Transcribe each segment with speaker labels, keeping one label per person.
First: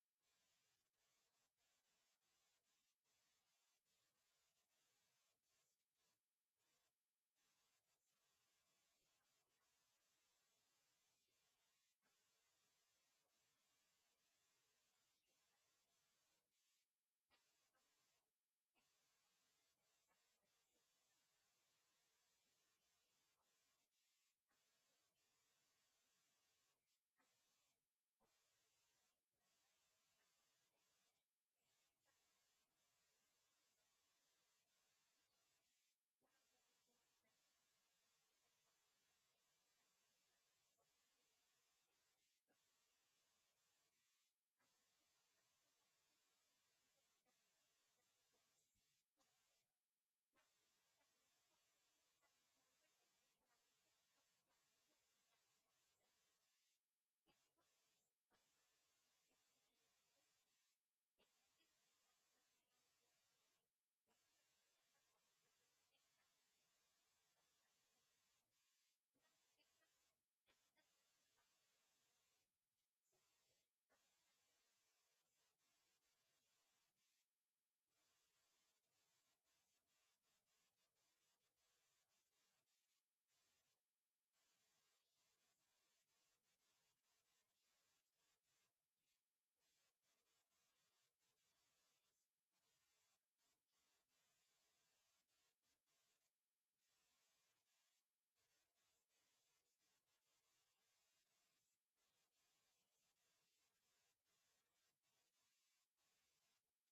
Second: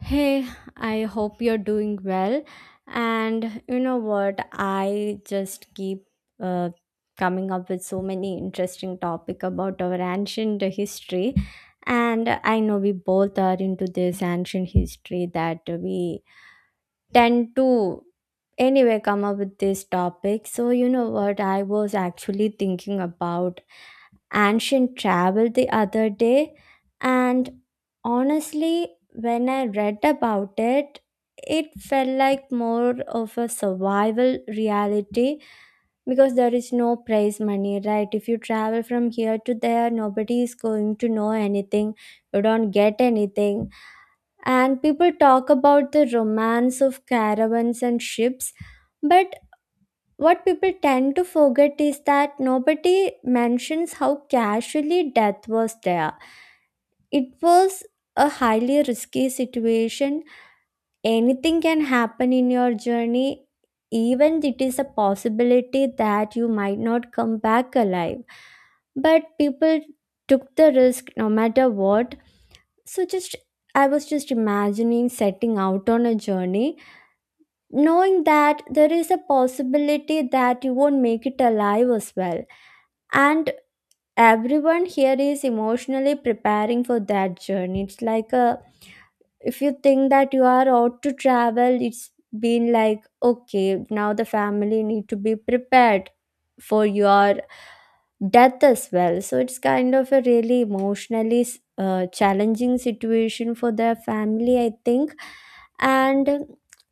Speaker 1: Hey, I hope you're doing well. And you know what? I just keep uh, coming up with so many interesting topic about our ancient history. And I know we both are into this ancient history that we tend to anyway come up with this topic. So you know what? I was actually thinking about ancient travel the other day, and honestly, when I read about it, it felt like more of a survival reality because there is no prize money, right? If you travel from here to there, nobody is going to know anything, you don't get anything. And people talk about the romance of caravans and ships, but what people tend to forget is that nobody mentions how casually death was there. It was a highly risky situation. Anything can happen in your journey, even it is a possibility that you might not come back alive. But people took the risk no matter what. So just I was just imagining setting out on a journey knowing that there is a possibility that you won't make it alive as well, and everyone here is emotionally preparing for that journey. It's like a if you think that you are out to travel, it's been like okay, now the family need to be prepared for your death as well. So it's kind of a really emotionally challenging situation for their family, I think. And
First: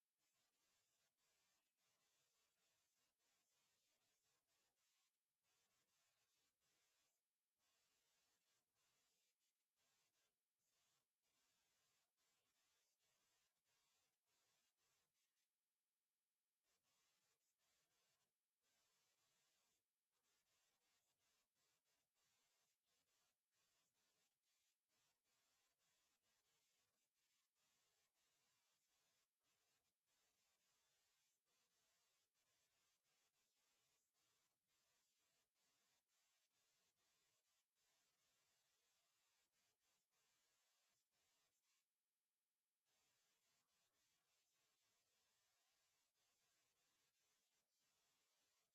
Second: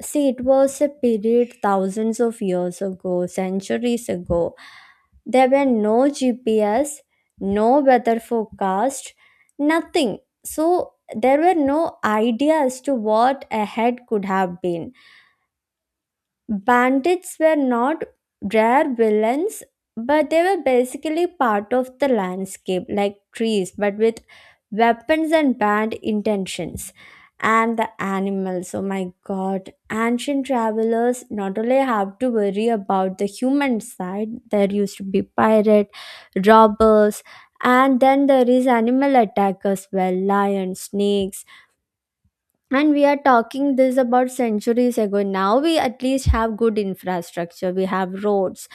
Speaker 1: see, it was a period thousands of years ago, centuries ago. There were no GPS, no weather forecast, nothing. So there were no idea as to what ahead could have been. Bandits were not rare villains, but they were basically part of the landscape, like trees, but with weapons and bad intentions. And the animals, oh my God. Ancient travelers not only have to worry about the human side, there used to be pirate robbers, and then there is animal attack as well, lions, snakes. And we are talking this about centuries ago. Now we at least have good infrastructure, we have roads,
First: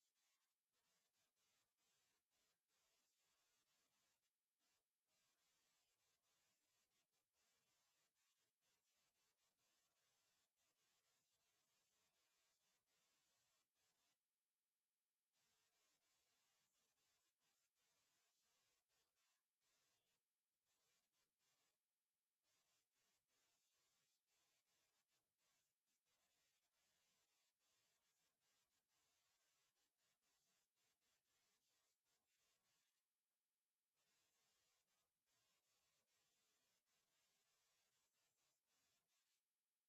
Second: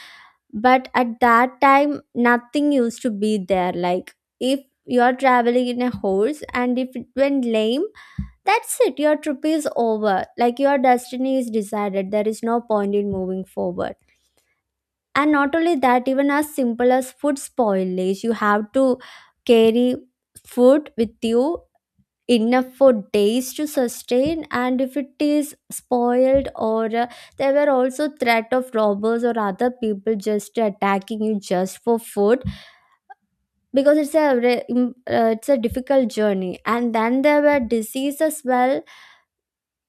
Speaker 1: but at that time nothing used to be there. Like if you are traveling in a horse and if it went lame, that's it, your trip is over, like your destiny is decided, there is no point in moving forward. And not only that, even as simple as food spoilage, you have to carry food with you enough for days to sustain. And if it is spoiled or there were also threat of robbers or other people just attacking you just for food, because it's a it's a difficult journey. And then there were disease as well.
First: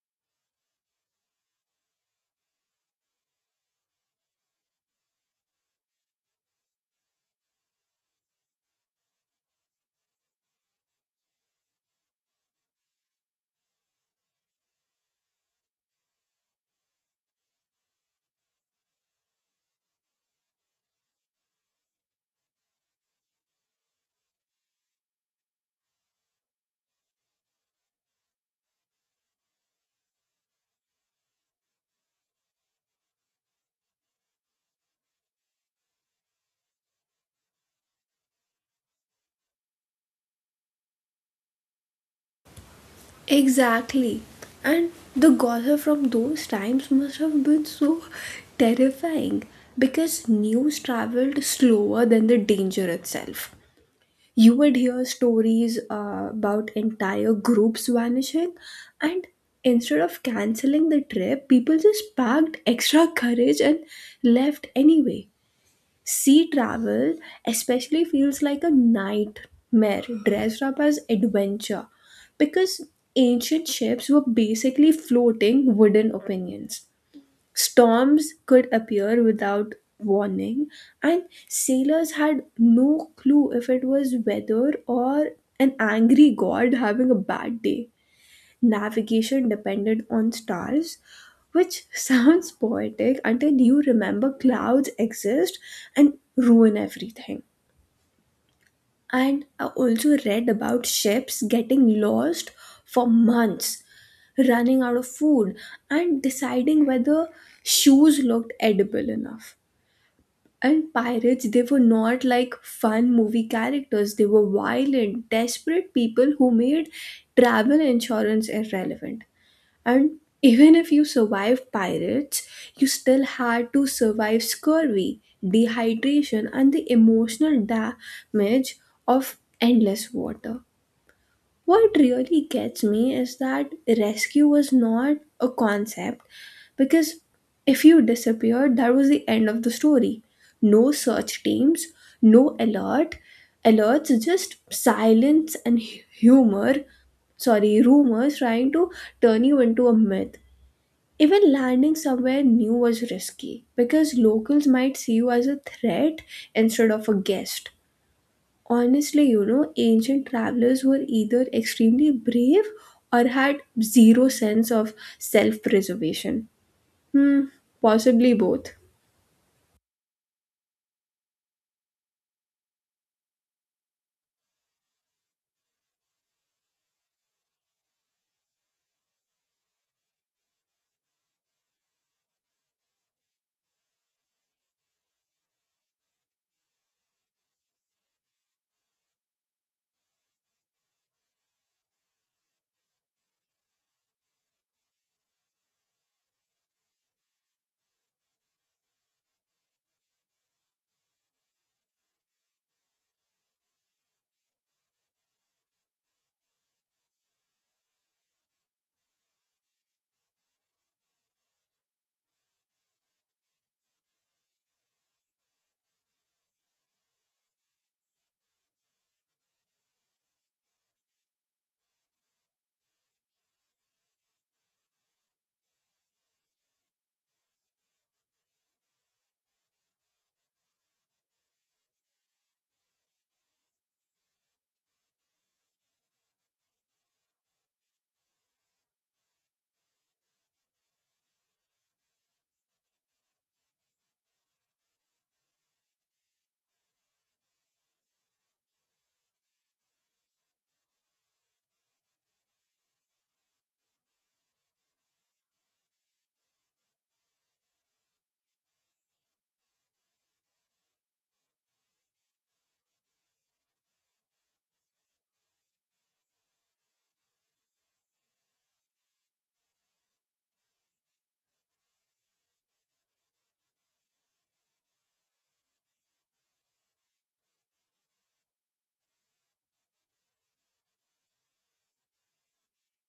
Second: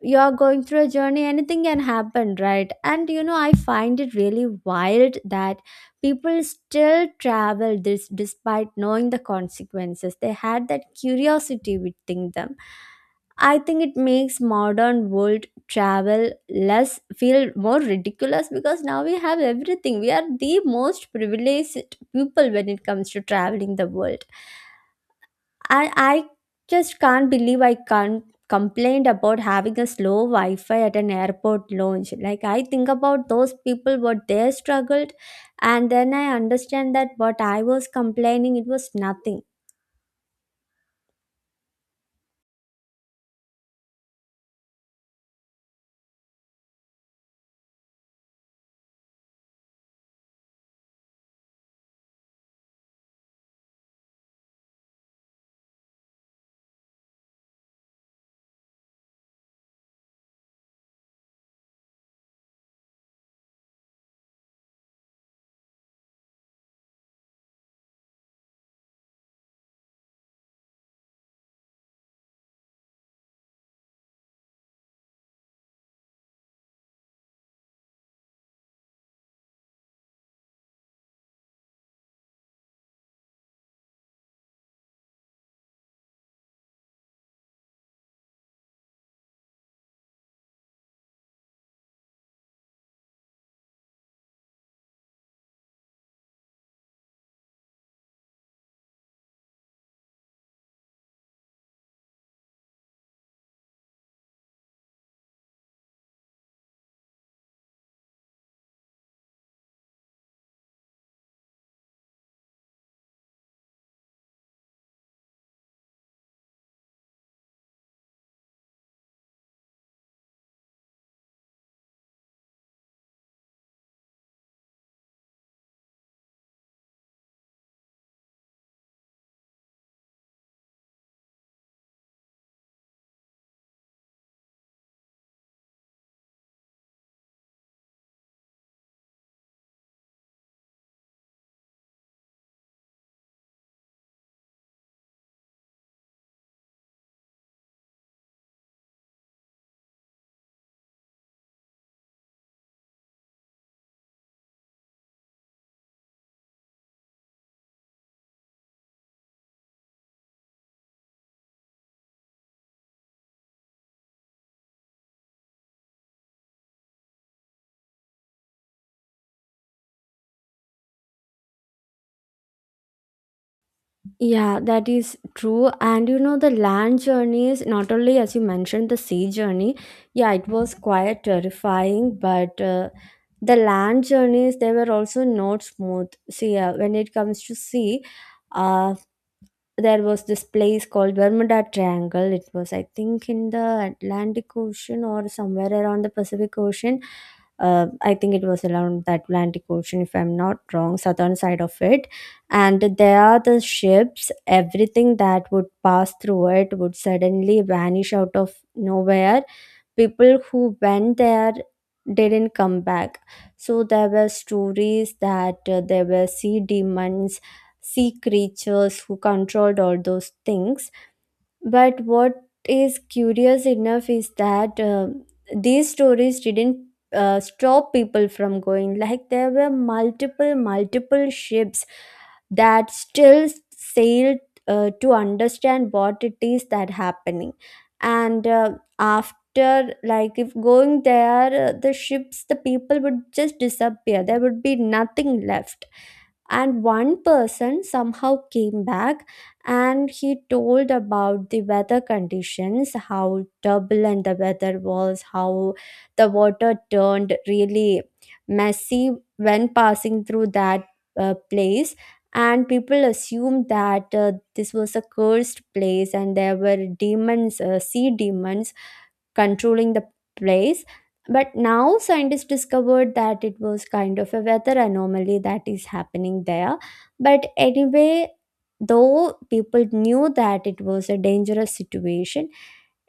Speaker 1: You're going through a journey, anything can happen, right? And you know, I find it really wild that people still travel this despite knowing the consequences, they had that curiosity within them. I think it makes modern world travel less, feel more ridiculous, because now we have everything, we are the most privileged people when it comes to traveling the world. And I just can't believe I can't complain about having a slow Wi-Fi at an airport lounge. Like I think about those people, what they struggled, and then I understand that what I was complaining, it was nothing.
Speaker 2: Exactly. And the Gotha from those times must have been so terrifying because news traveled slower than the danger itself. You would hear stories about entire groups vanishing, and instead of canceling the trip, people just packed extra courage and left anyway. Sea travel especially feels like a nightmare dressed up as adventure because ancient ships were basically floating wooden opinions. Storms could appear without warning, and sailors had no clue if it was weather or an angry god having a bad day. Navigation depended on stars, which sounds poetic until you remember clouds exist and ruin everything. And I also read about ships getting lost for months, running out of food, and deciding whether shoes looked edible enough. And pirates, they were not like fun movie characters. They were violent, desperate people who made travel insurance irrelevant. And even if you survived pirates, you still had to survive scurvy, dehydration, and the emotional damage of endless water. What really gets me is that rescue was not a concept because if you disappeared, that was the end of the story. No search teams, no alerts, just silence and hu- humor sorry rumors trying to turn you into a myth. Even landing somewhere new was risky because locals might see you as a threat instead of a guest. Honestly, ancient travelers were either extremely brave or had zero sense of self preservation. Hmm, possibly both.
Speaker 1: Yeah, that is true. And you know, the land journey is not only as you mentioned the sea journey. Yeah, it was quite terrifying, but the land journeys they were also not smooth. See, when it comes to sea, uh, there was this place called Bermuda Triangle. It was, I think, in the Atlantic Ocean or somewhere around the Pacific Ocean. I think it was around the Atlantic Ocean, if I'm not wrong, southern side of it. And there are the ships, everything that would pass through it would suddenly vanish out of nowhere. People who went there didn't come back. So there were stories that there were sea demons, sea creatures who controlled all those things. But what is curious enough is that these stories didn't stop people from going. Like there were multiple, multiple ships that still sailed, to understand what it is that happening. And after, like, if going there, the ships, the people would just disappear. There would be nothing left, and one person somehow came back and he told about the weather conditions, how turbulent the weather was, how the water turned really messy when passing through that place. And people assumed that this was a cursed place and there were demons, sea demons controlling the place. But now scientists discovered that it was kind of a weather anomaly that is happening there. But anyway, though people knew that it was a dangerous situation,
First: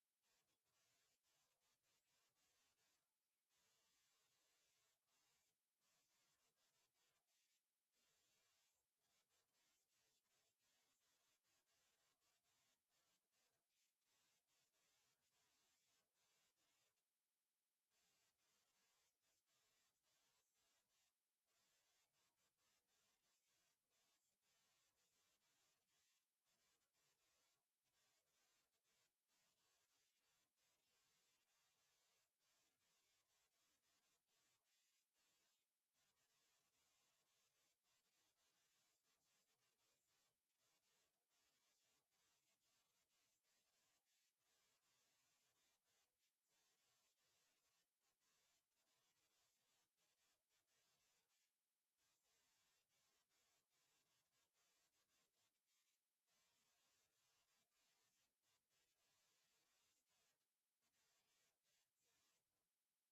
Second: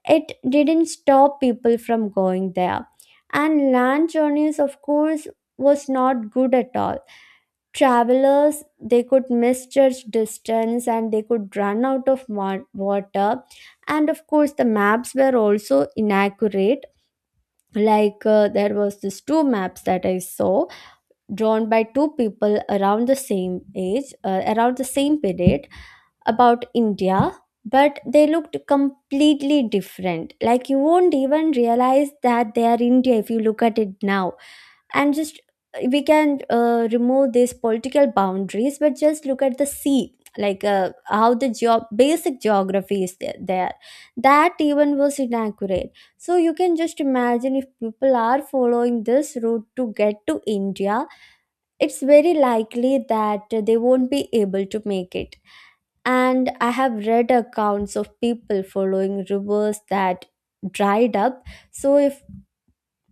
Speaker 1: it didn't stop people from going there. And land journeys, of course, was not good at all. Travelers, they could misjudge distance and they could run out of water. And of course the maps were also inaccurate, like there was this two maps that I saw, drawn by two people around the same age, around the same period, about India. But they looked completely different, like you won't even realize that they are India if you look at it now. And just, we can remove these political boundaries, but just look at the sea, like how the basic geography is there, that even was inaccurate. So you can just imagine, if people are following this route to get to India, it's very likely that they won't be able to make it. And I have read accounts of people following rivers that dried up. So if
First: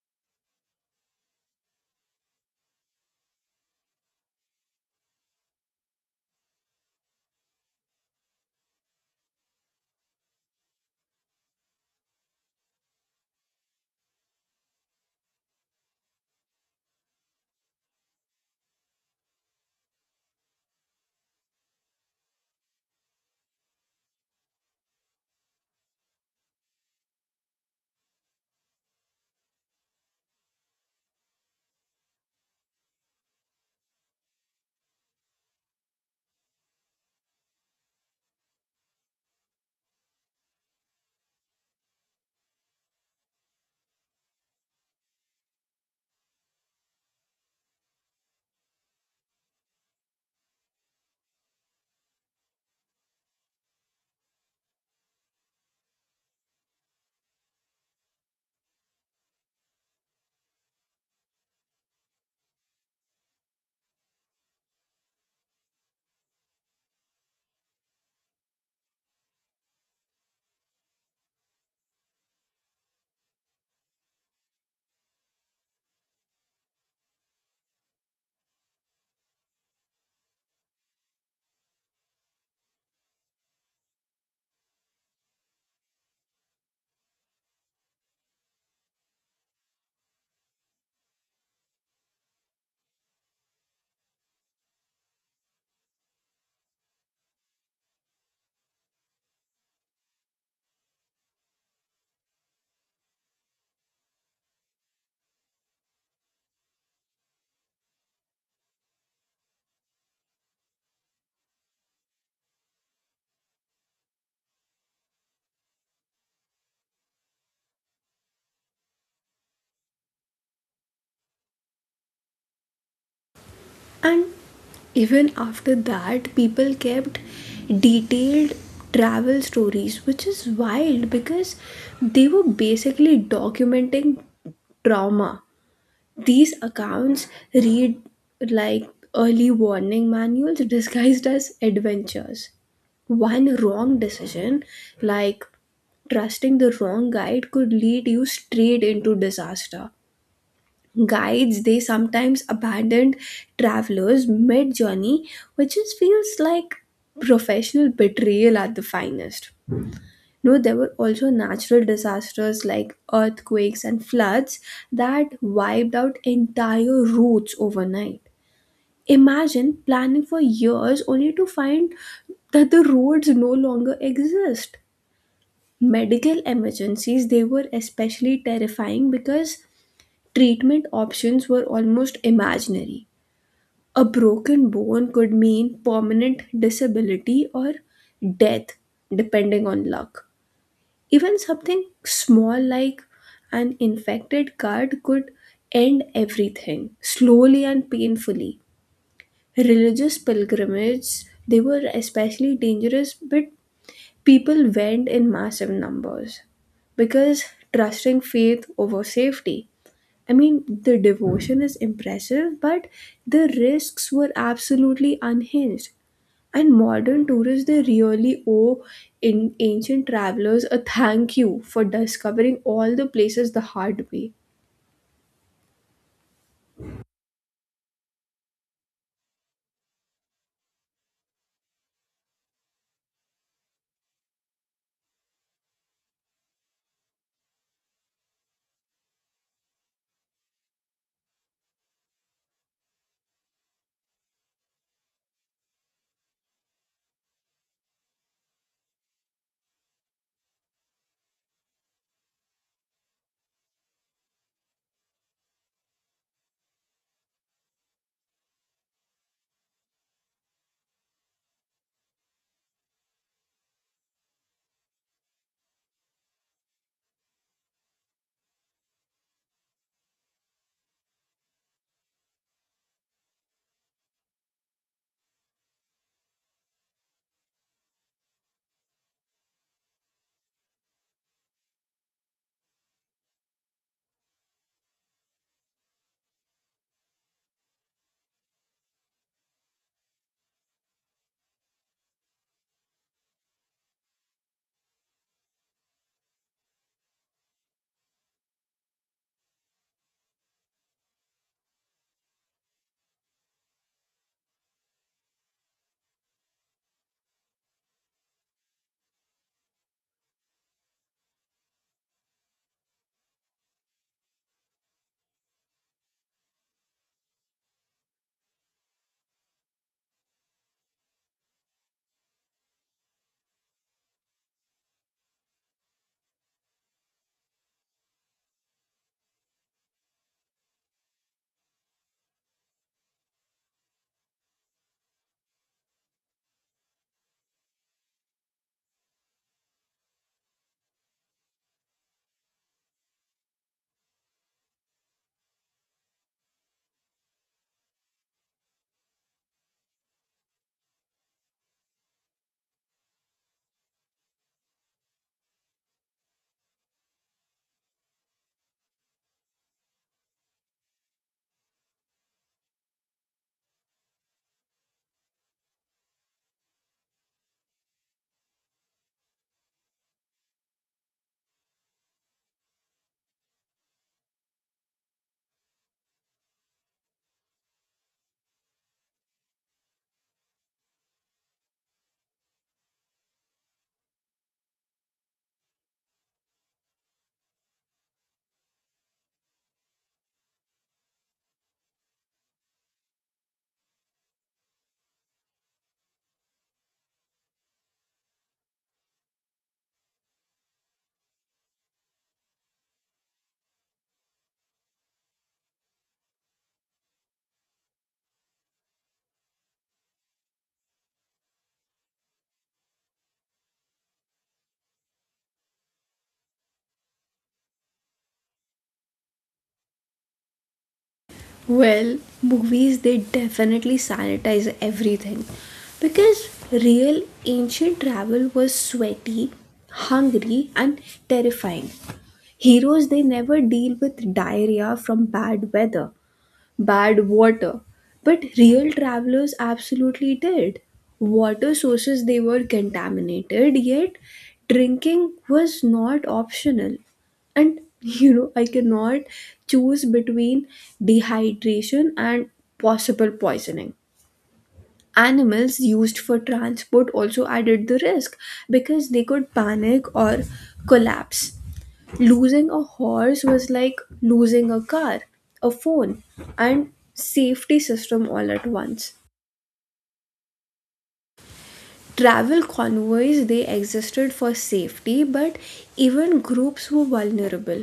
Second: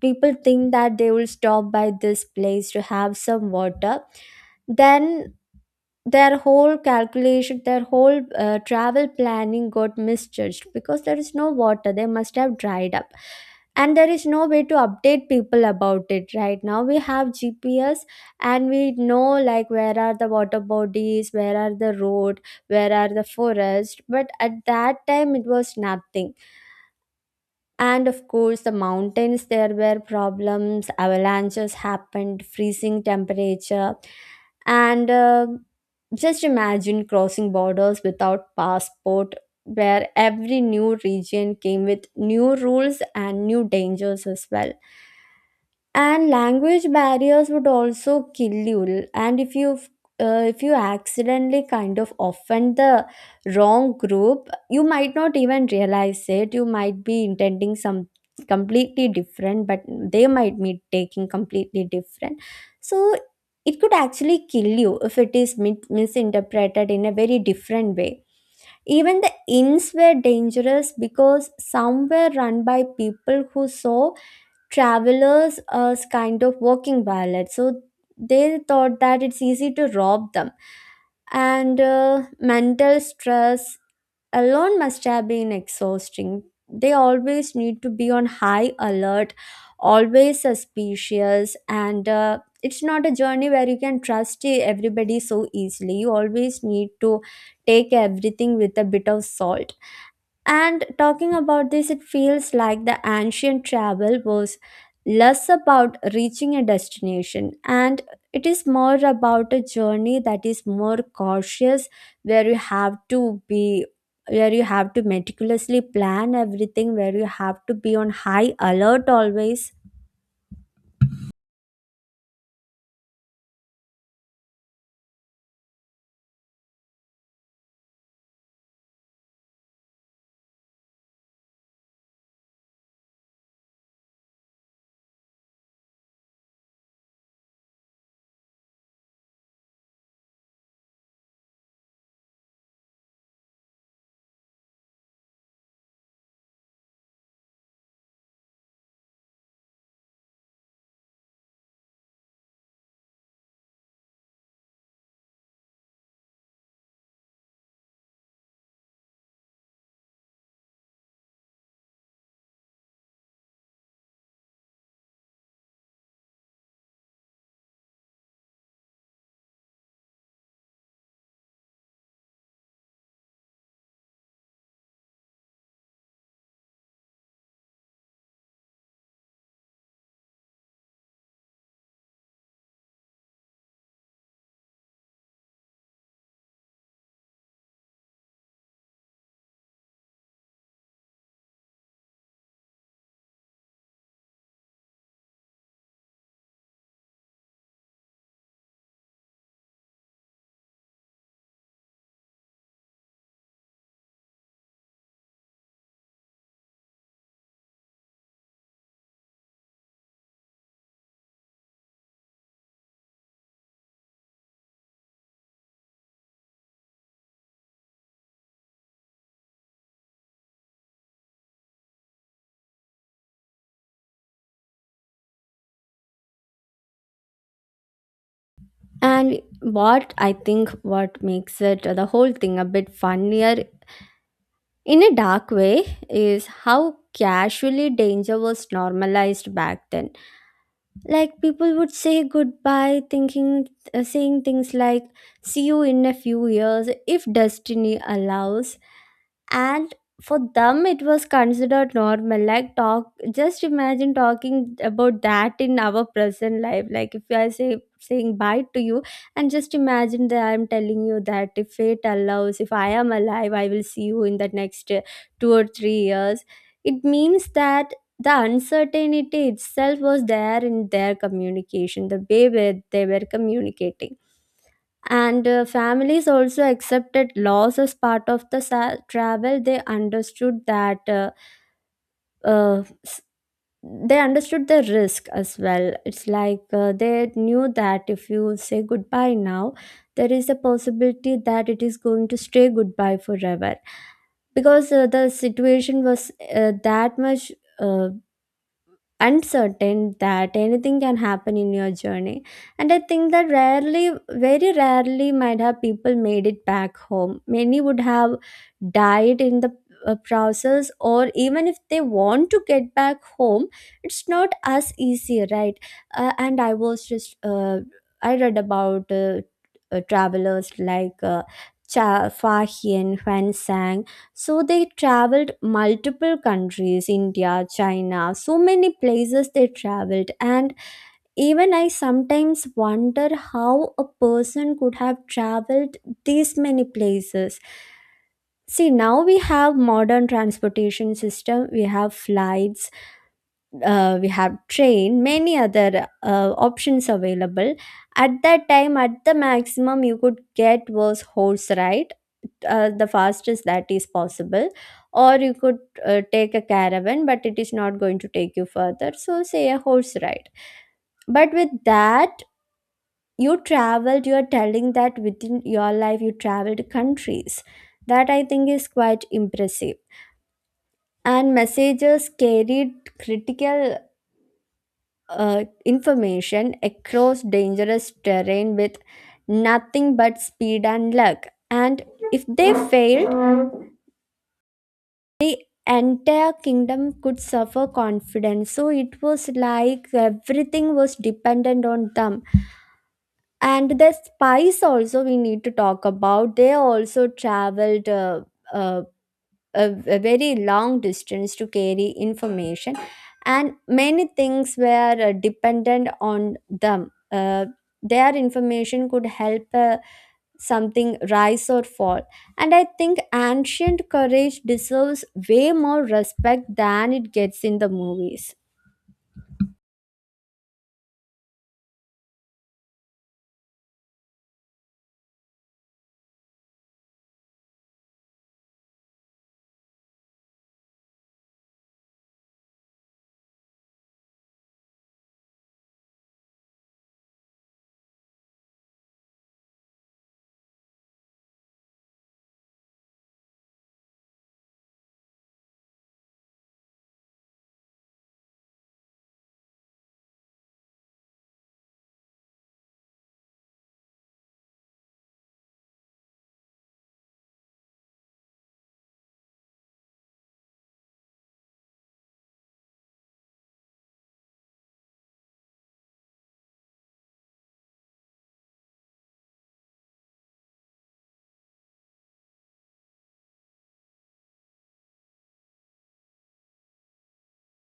Speaker 1: people think that they will stop by this place to have some water, then their whole calculation, their whole travel planning got misjudged, because there is no water, they must have dried up. And there is no way to update people about it. Right now we have GPS, and we know like where are the water bodies, where are the road, where are the forest, but at that time it was nothing. And of course the mountains, there were problems, avalanches happened, freezing temperature. And just imagine crossing borders without passport, where every new region came with new rules and new dangers as well. And language barriers would also kill you, and if you accidentally kind of offend the wrong group, you might not even realize it, you might be intending some completely different, but they might be taking completely different. So it could actually kill you if it is misinterpreted in a very different way. Even the inns were dangerous because some were run by people who saw travelers as kind of working violets. So they thought that it's easy to rob them. And mental stress alone must have been exhausting. They always need to be on high alert, always suspicious, and it's not a journey where you can trust everybody so easily. You always need to take everything with a bit of salt. And talking about this, it feels like the ancient travel was less about reaching a destination, and it is more about a journey that is more cautious, where you have to be, where you have to meticulously plan everything, where you have to be on high alert always.
Speaker 2: And even after that, people kept detailed travel stories, which is wild because they were basically documenting trauma. These accounts read like early warning manuals disguised as adventures. One wrong decision, like trusting the wrong guide, could lead you straight into disaster. Guides, they sometimes abandoned travelers mid journey, which just feels like professional betrayal at the finest. No, there were also natural disasters like earthquakes and floods that wiped out entire routes overnight. Imagine planning for years only to find that the roads no longer exist. Medical emergencies, they were especially terrifying because treatment options were almost imaginary. A broken bone could mean permanent disability or death, depending on luck. Even something small like an infected card could end everything slowly and painfully. Religious pilgrimages, they were especially dangerous, but people went in massive numbers because trusting faith over safety. I mean, the devotion is impressive, but the risks were absolutely unhinged. And modern tourists, they really owe in ancient travelers a thank you for discovering all the places the hard way.
Speaker 1: And what I think, what makes it the whole thing a bit funnier in a dark way, is how casually danger was normalized back then. Like people would say goodbye, thinking, saying things like, see you in a few years if destiny allows. And for them it was considered normal, like talk just imagine talking about that in our present life, like if I saying bye to you, and just imagine that I'm telling you that, if fate allows, if I am alive, I will see you in the next 2 or 3 years. It means that the uncertainty itself was there in their communication, the way where they were communicating. And families also accepted loss as part of the travel. They understood that uh, s- they understood the risk as well. It's like they knew that if you say goodbye now, there is a possibility that it is going to stay goodbye forever. Because the situation was that much uh, uncertain, that anything can happen in your journey. And I think that rarely, very rarely might have people made it back home, many would have died in the process, or even if they want to get back home, it's not as easy, right? And I was just I read about travelers like Cha Fa Hien, Huan Sang. So they traveled multiple countries, India, China, so many places they traveled. And even I sometimes wonder how a person could have traveled these many places. See, now we have modern transportation system, we have flights, we have train many other options available at that time at the maximum you could get was horse ride, the fastest that is possible, or you could take a caravan but it is not going to take you further so say a horse ride. But with that you traveled, you are telling that within your life you traveled countries. That I think is quite impressive. And messengers carried critical information across dangerous terrain with nothing but speed and luck. And if they failed, entire kingdom could suffer confidence. So it was like everything was dependent on them. And the spies also we need to talk about. They also traveled. Uh, a very long distance to carry information, and many things were dependent on them. Their information could help something rise or fall, and I think ancient courage deserves way more respect than it gets in the movies.
Speaker 2: Well, movies, they definitely sanitize everything. Because real ancient travel was sweaty, hungry, and terrifying. Heroes, they never deal with diarrhea from bad weather. Bad water. But real travelers absolutely did. Water sources they were contaminated, yet drinking was not optional. And I cannot choose between dehydration and possible poisoning. Animals used for transport also added the risk because they could panic or collapse. Losing a horse was like losing a car, a phone, and safety system all at once. Travel convoys they existed for safety, but even groups were vulnerable.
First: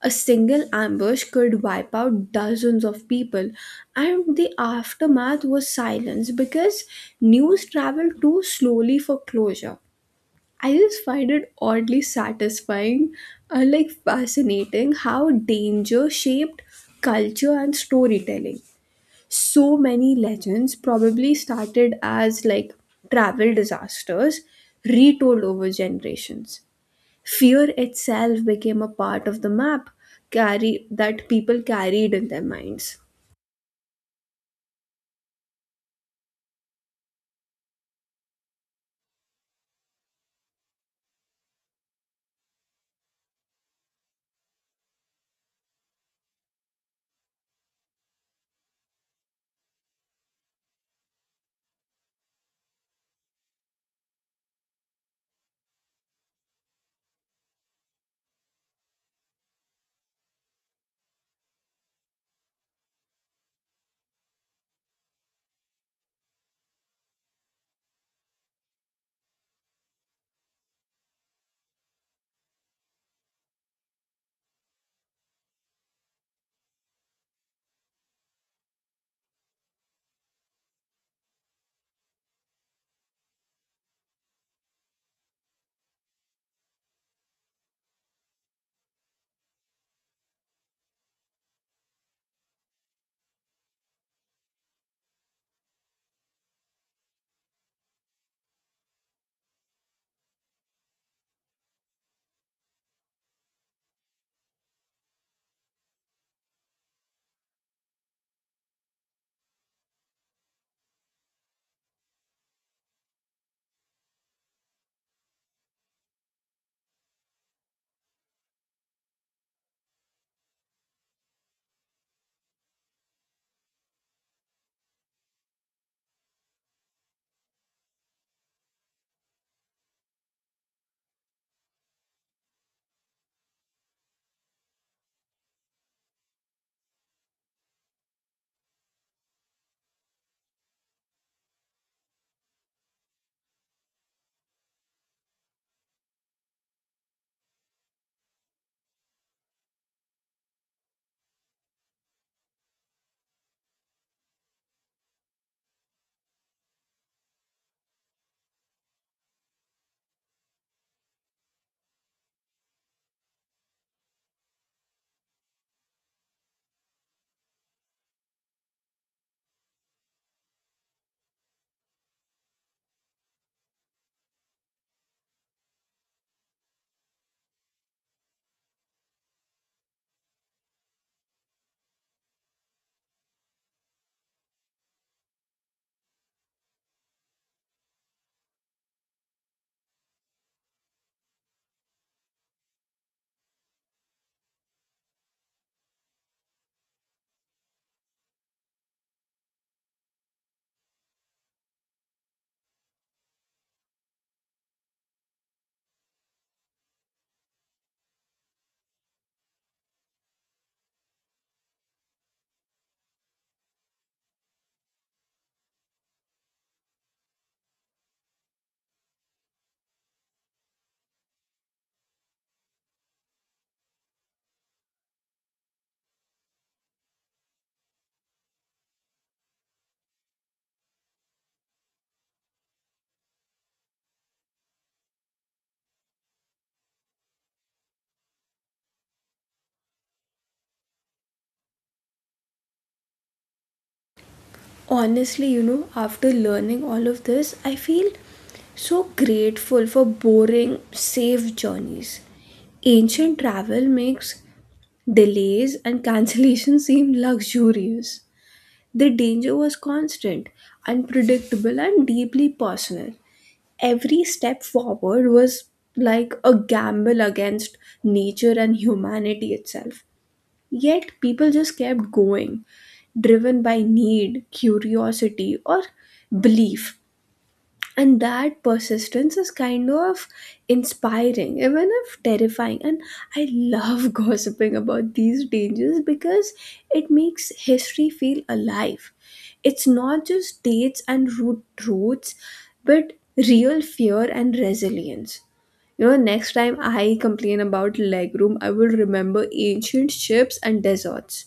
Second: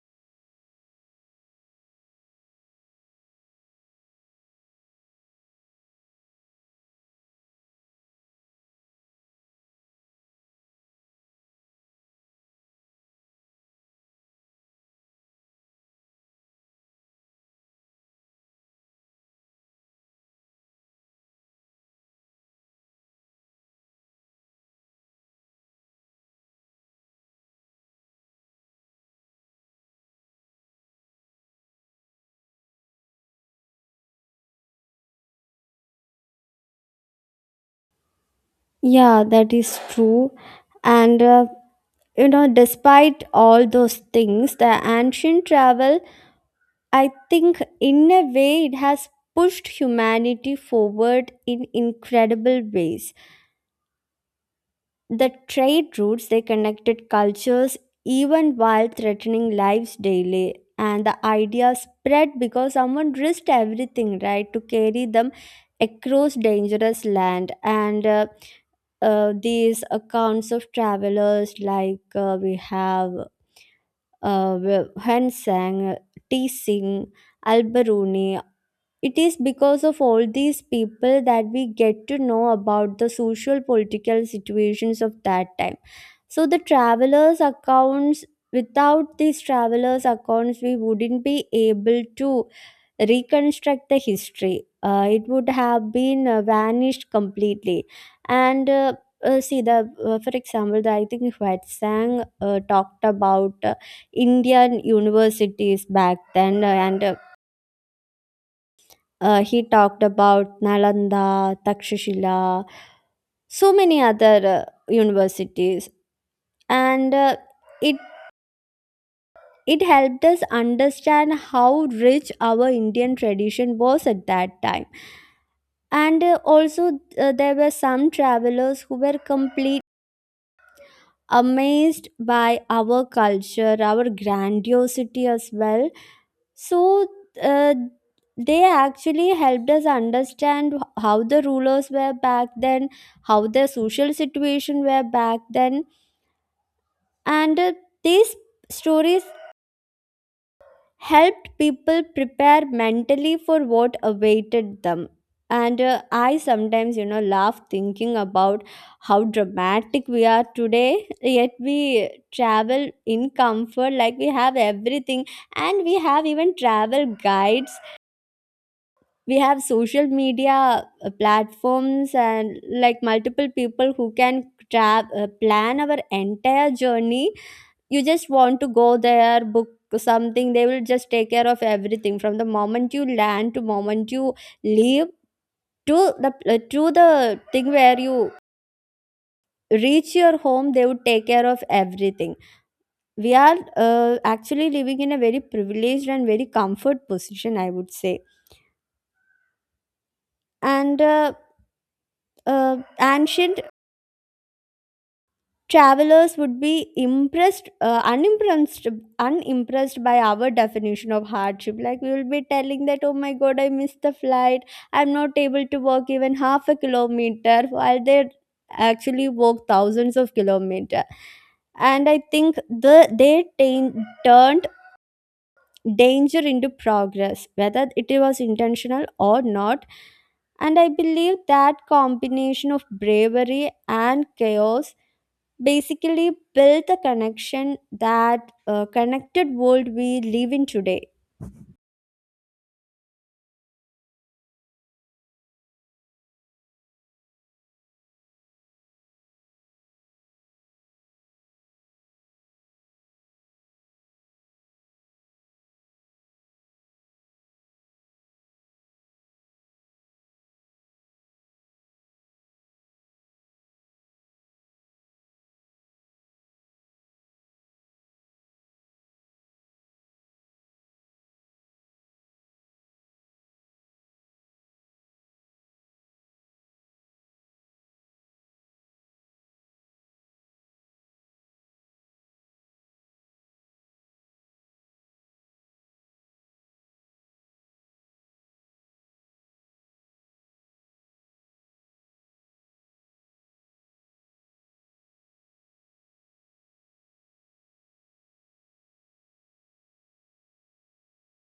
Speaker 2: A single ambush could wipe out dozens of people, and the aftermath was silence because news traveled too slowly for closure. I just find it oddly satisfying and like fascinating how danger shaped culture and storytelling. So many legends probably started as like travel disasters retold over generations. Fear itself became a part of the map carry that people carried in their minds.
Speaker 1: Yeah, that is true. And you know, despite all those things, the ancient travel I think, in a way, it has pushed humanity forward in incredible ways. The trade routes they connected cultures even while threatening lives daily, and the idea spread because someone risked everything, right, to carry them across dangerous land. And these accounts of travelers, like we have uh, Hen T. Singh, Alberoni, it is because of all these people that we get to know about the social political situations of that time. So the travelers' accounts, without these travelers' accounts, we wouldn't be able to reconstruct the history. It would have been vanished completely. And see the for example, I think Hwetsang talked about Indian universities back then, and he talked about Nalanda, Takshashila, so many other universities, and uh, it it helped us understand how rich our Indian tradition was at that time. And also, there were some travelers who were complete amazed by our culture, our grandiosity as well. So uh, they actually helped us understand how the rulers were back then, how the social situation were back then, and these stories helped people prepare mentally for what awaited them. And I sometimes, you know, laugh thinking about how dramatic we are today, yet we travel in comfort, like we have everything, and we have even travel guides, we have social media platforms and like multiple people who can plan our entire journey. You just want to go there, book something, they will just take care of everything from the moment you land to moment you leave, to to the thing where you reach your home, they would take care of everything. We are actually living in a very privileged and very comfort position, I would say. And ancient travelers would be impressed unimpressed unimpressed by our definition of hardship. Like we will be telling that oh my god, I missed the flight, I'm not able to walk even half a kilometer, while they actually walk thousands of kilometers. And I think turned danger into progress, whether it was intentional or not. And I believe that combination of bravery and chaos basically build the connection that connected world we live in today.
Speaker 2: Honestly, after learning all of this, I feel so grateful for boring, safe journeys. Ancient travel makes delays and cancellation seem luxurious. The danger was constant, unpredictable, and deeply personal. Every step forward was like a gamble against nature and humanity itself. Yet people just kept going, driven by need, curiosity, or belief, and that persistence is kind of inspiring even if terrifying. And I love gossiping about these dangers because it makes history feel alive. It's not just dates and roots, but real fear and resilience. You know, next time I complain about legroom I will remember ancient ships and deserts.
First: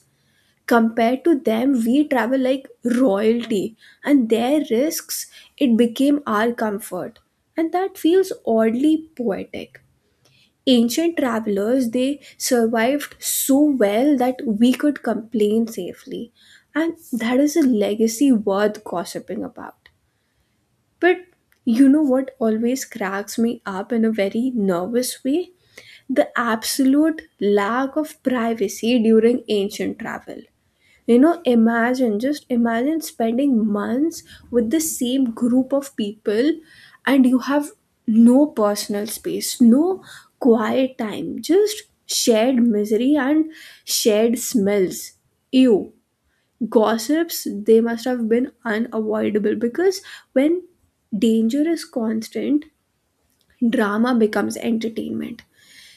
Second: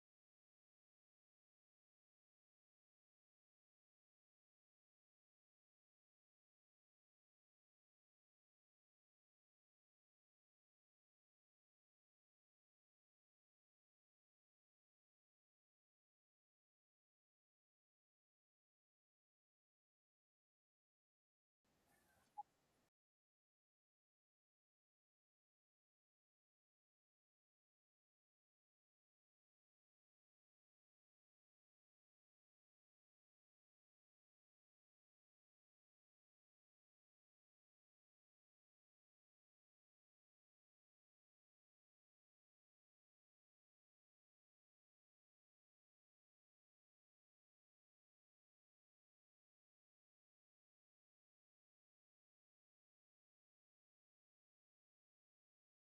Speaker 2: Compared to them we travel like royalty, and their risks, it became our comfort, and that feels oddly poetic. Ancient travelers, they survived so well that we could complain safely, and that is a legacy worth gossiping about. But you know what always cracks me up in a very nervous way? The absolute lack of privacy during ancient travel. You know, imagine, just imagine spending months with the same group of people and you have no personal space, no quiet time, just shared misery and shared smells. Ew. Gossips, they must have been unavoidable because when danger is constant, drama becomes entertainment.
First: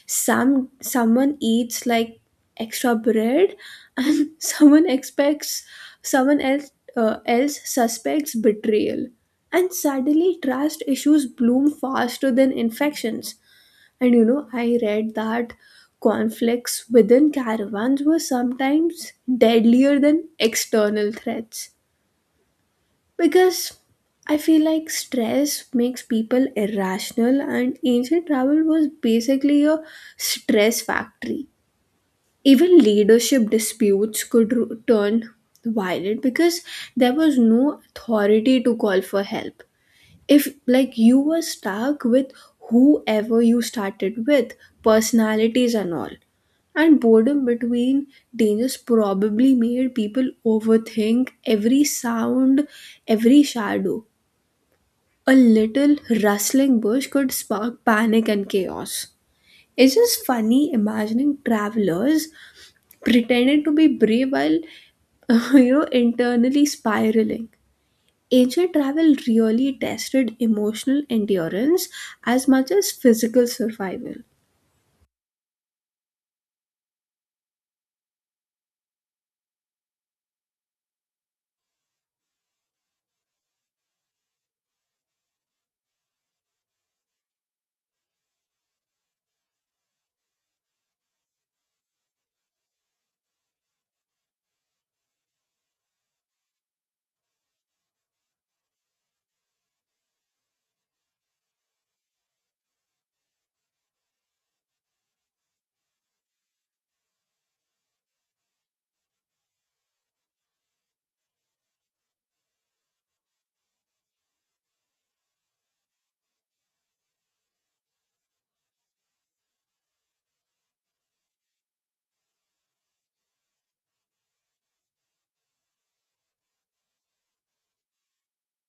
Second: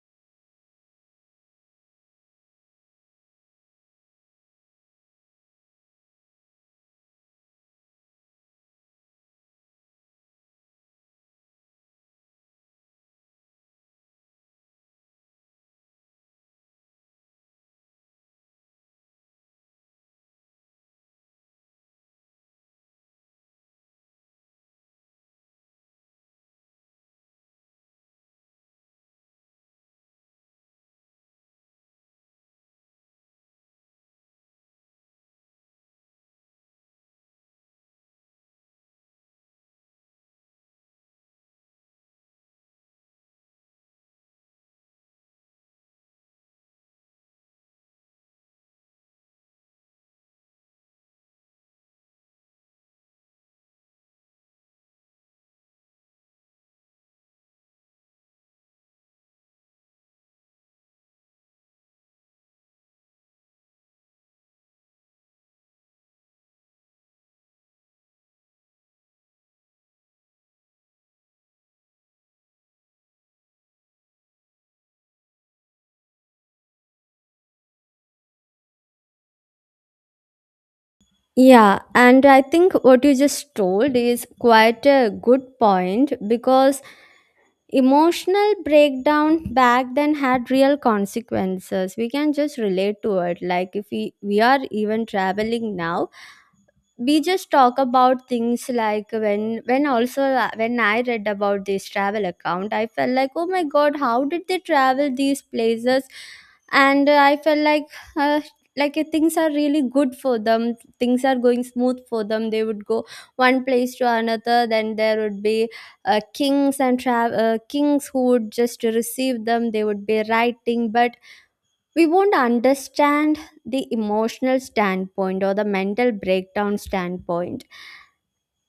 Speaker 2: Someone eats like extra bread and someone expects someone else else suspects betrayal, and suddenly trust issues bloom faster than infections. And you know, I read that conflicts within caravans were sometimes deadlier than external threats because I feel like stress makes people irrational, and ancient travel was basically a stress factory. Even leadership disputes could turn violent because there was no authority to call for help. If, like, you were stuck with whoever you started with, personalities and all. And boredom between dangers probably made people overthink every sound, every shadow. A little rustling bush could spark panic and chaos. It's just funny imagining travelers pretending to be brave while internally spiraling. Ancient travel really tested emotional endurance as much as physical survival.
Speaker 1: Yeah, and I think what you just told is quite a good point because emotional breakdown back then had real consequences. We can just relate to it. Like if we are even traveling now, we just talk about things like when also when I read about this travel account I felt like oh my god, how did they travel these places. And I felt like uh, things are really good for them, things are going smooth for them, they would go one place to another, then there would be kings and kings who would just receive them, they would be writing. But we won't understand the emotional standpoint or the mental breakdown standpoint.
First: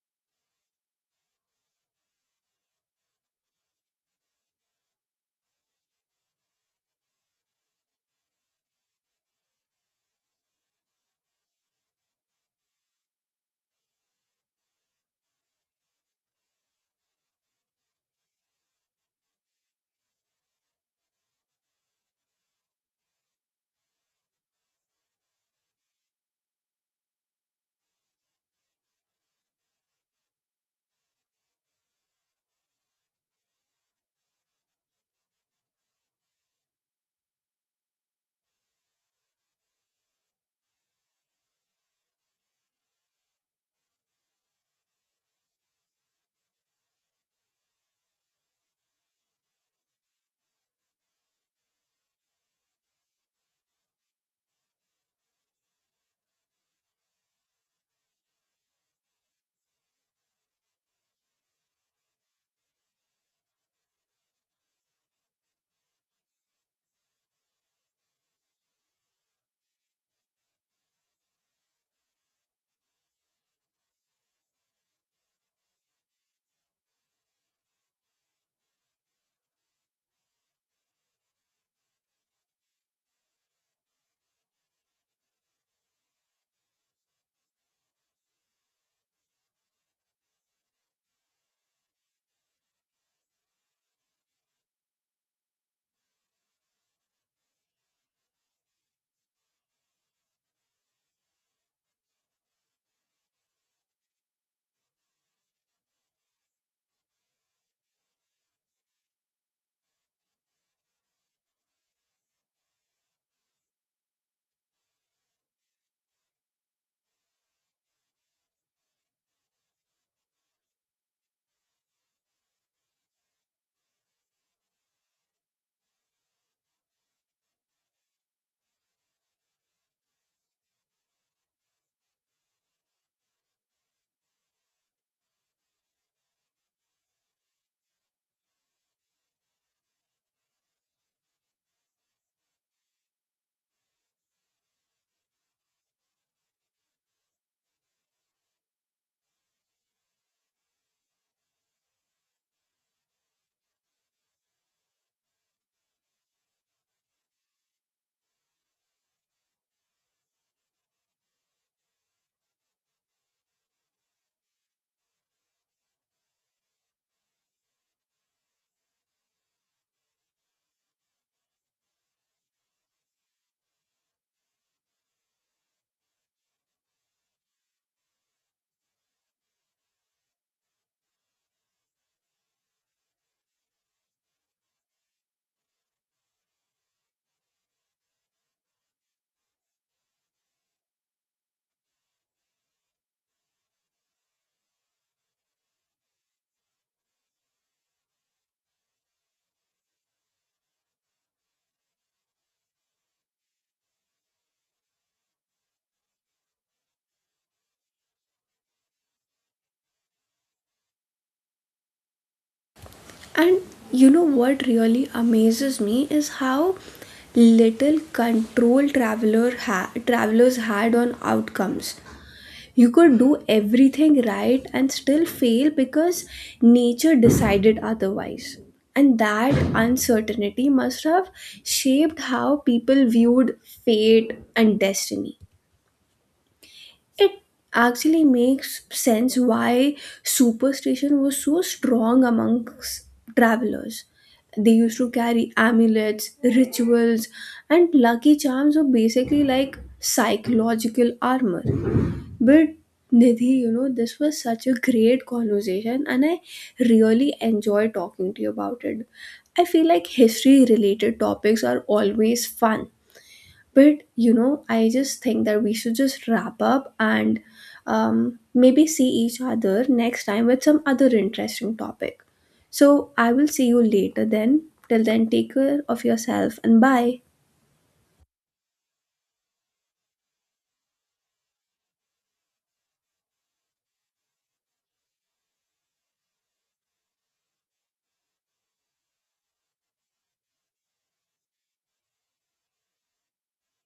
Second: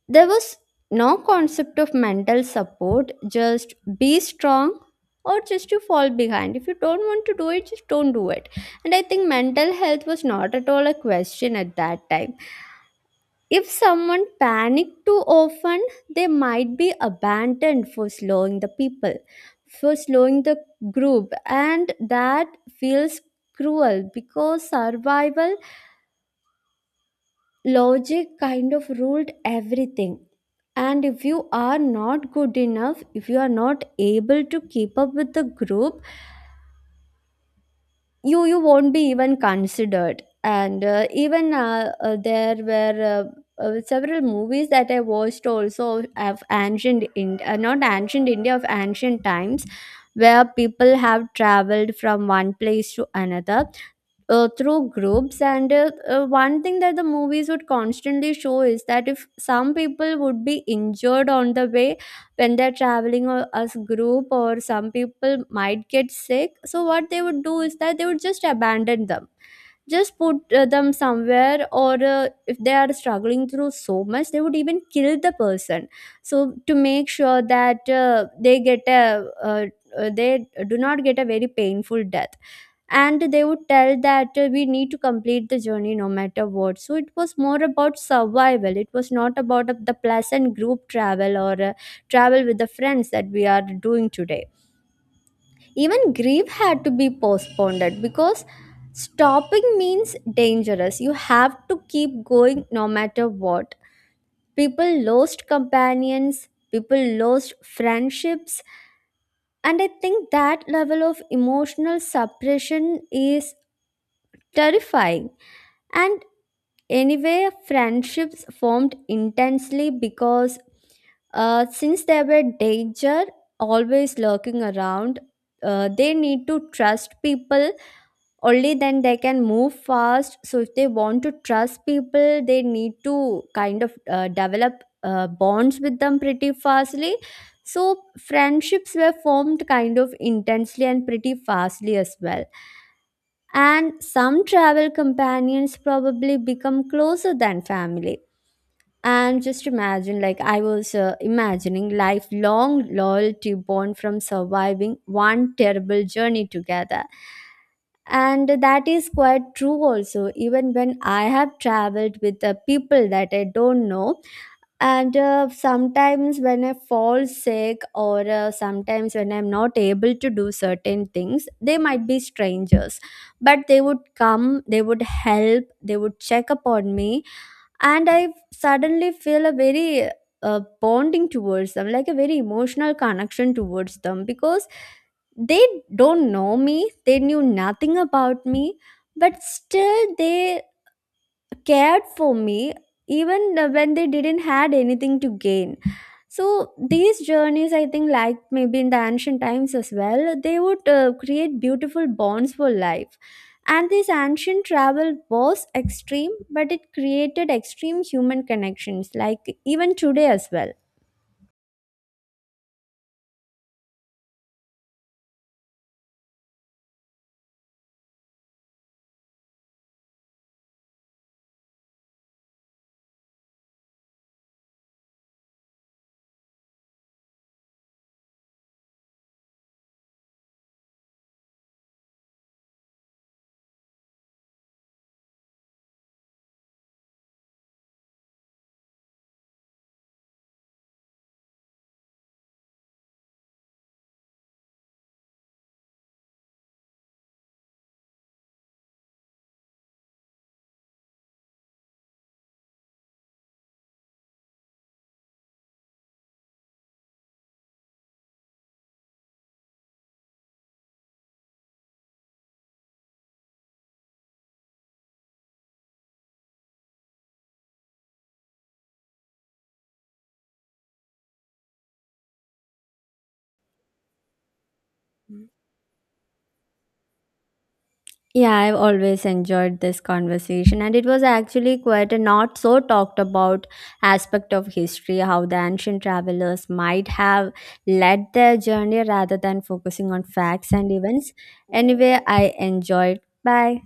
Speaker 1: There was no concept of mental support, just be strong or just you fall behind. If you don't want to do it, just don't do it. And I think mental health was not at all a question at that time. If someone panicked too often, they might be abandoned for slowing the people, for slowing the group, and that feels cruel because survival logic kind of ruled everything. And if you are not good enough, if you are not able to keep up with the group, you won't be even considered. And uh, even uh, uh, there were several movies that I watched also of ancient in not ancient india, of ancient times, where people have traveled from one place to another through groups. And one thing that the movies would constantly show is that if some people would be injured on the way when they're traveling or as group, or some people might get sick, so what they would do is that they would just abandon them, just put them somewhere, or if they are struggling through so much they would even kill the person, so to make sure that they get a they do not get a very painful death. And they would tell that we need to complete the journey no matter what. So it was more about survival, it was not about the pleasant group travel or travel with the friends that we are doing today. Even grief had to be postponed because stopping means dangerous, you have to keep going no matter what. People lost companions, people lost friendships, and I think that level of emotional suppression is terrifying. And anyway, friendships formed intensely because since there were danger always lurking around, they need to trust people. Only then they can move fast. So if they want to trust people, they need to kind of develop bonds with them pretty fastly. So friendships were formed kind of intensely and pretty fastly as well. And some travel companions probably become closer than family. And just imagine, like I was imagining, lifelong loyalty born from surviving one terrible journey together. And that is quite true also. Even when I have traveled with the people that I don't know, and sometimes when I fall sick or sometimes when I'm not able to do certain things, they might be strangers, but they would come, they would help, they would check upon me, and I suddenly feel a very bonding towards them, like a very emotional connection towards them, because they don't know me, they knew nothing about me, but still they cared for me, even when they didn't had anything to gain. So these journeys I think, like maybe in the ancient times as well, they would create beautiful bonds for life. And this ancient travel was extreme, but it created extreme human connections, like even today as well.
Speaker 2: And you know what really amazes me is how little control travelers had on outcomes. You could do everything right and still fail because nature decided otherwise. And that uncertainty must have shaped how people viewed fate and destiny. It actually makes sense why superstition was so strong amongst travelers. They used to carry amulets, rituals, and lucky charms were basically like psychological armor. But Nidhi, you know, this was such a great conversation and I really enjoy talking to you about it. I feel like history related topics are always fun. But, you know, I just think that we should just wrap up and maybe see each other next time with some other interesting topic. So I will see you later then. Till then, take care of yourself and bye.
Speaker 1: Yeah, I've always enjoyed this conversation, and it was actually quite a not so talked about aspect of history, how the ancient travelers might have led their journey rather than focusing on facts and events. Anyway, I enjoyed. Bye.